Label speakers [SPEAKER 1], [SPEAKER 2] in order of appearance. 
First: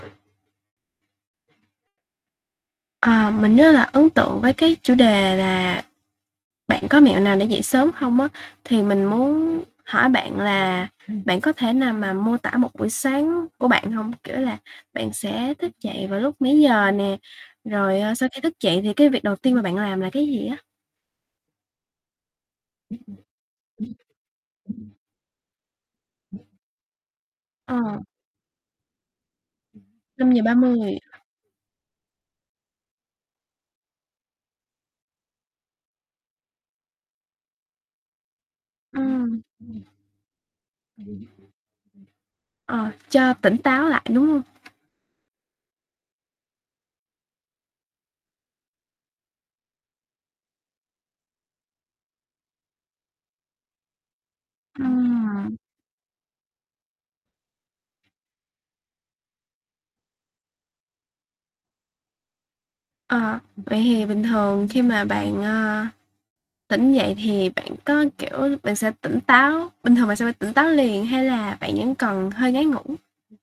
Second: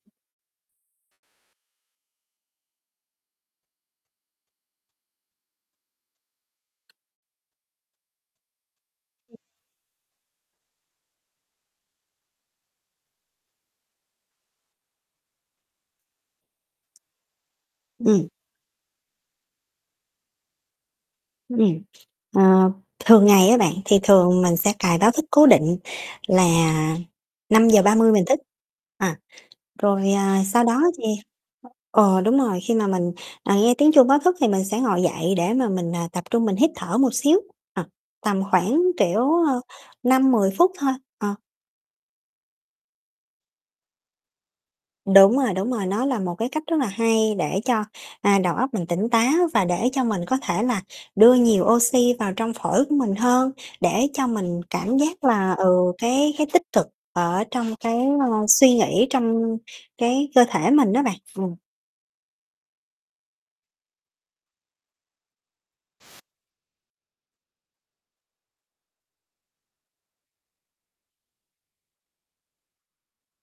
[SPEAKER 1] À, mình rất là ấn tượng với cái chủ đề là bạn có mẹo nào để dậy sớm không á, thì mình
[SPEAKER 2] Ừm.
[SPEAKER 1] muốn hỏi bạn là bạn có thể nào mà mô tả một buổi sáng của bạn hông? Kiểu là bạn sẽ thức dậy vào lúc mấy giờ nè? Rồi, ờ,
[SPEAKER 2] Ừm.
[SPEAKER 1] sau khi thức dậy thì cái việc đầu tiên mà bạn làm là cái gì á?
[SPEAKER 2] Ừm. Ờ, thường ngày á bạn, thì thường mình sẽ cài báo thức cố định là năm giờ ba
[SPEAKER 1] Ờ.
[SPEAKER 2] mươi mình thức. À,
[SPEAKER 1] Ừm,
[SPEAKER 2] rồi,
[SPEAKER 1] năm giờ
[SPEAKER 2] à,
[SPEAKER 1] ba
[SPEAKER 2] sau đó
[SPEAKER 1] mươi.
[SPEAKER 2] thì ờ, đúng rồi, khi mà mình, à, nghe tiếng chuông báo thức thì mình sẽ ngồi dậy để mà mình, à, tập trung mình hít thở một xíu, à, tầm khoảng,
[SPEAKER 1] Ừm.
[SPEAKER 2] kiểu, ơ, 5-10 phút thôi.
[SPEAKER 1] Ừm. Ừm.
[SPEAKER 2] Ờ.
[SPEAKER 1] Ờ, cho tỉnh táo lại, đúng hông?
[SPEAKER 2] Đúng rồi, đúng rồi, nó là một cái cách rất là hay để cho, à, đầu óc mình tỉnh táo và để cho mình có thể là đưa nhiều oxy vào trong phổi của mình hơn, để cho mình cảm giác là,
[SPEAKER 1] Ừm.
[SPEAKER 2] ừ, cái cái tích cực ở trong cái, ơ, suy nghĩ, trong cái cơ thể mình á bạn. Ừm.
[SPEAKER 1] Ờ, vậy thì bình thường khi mà bạn, à, tỉnh dậy thì bạn có kiểu bạn sẽ tỉnh táo bình thường bạn sẽ phải tỉnh táo liền, hay là bạn vẫn còn hơi ngáy ngủ?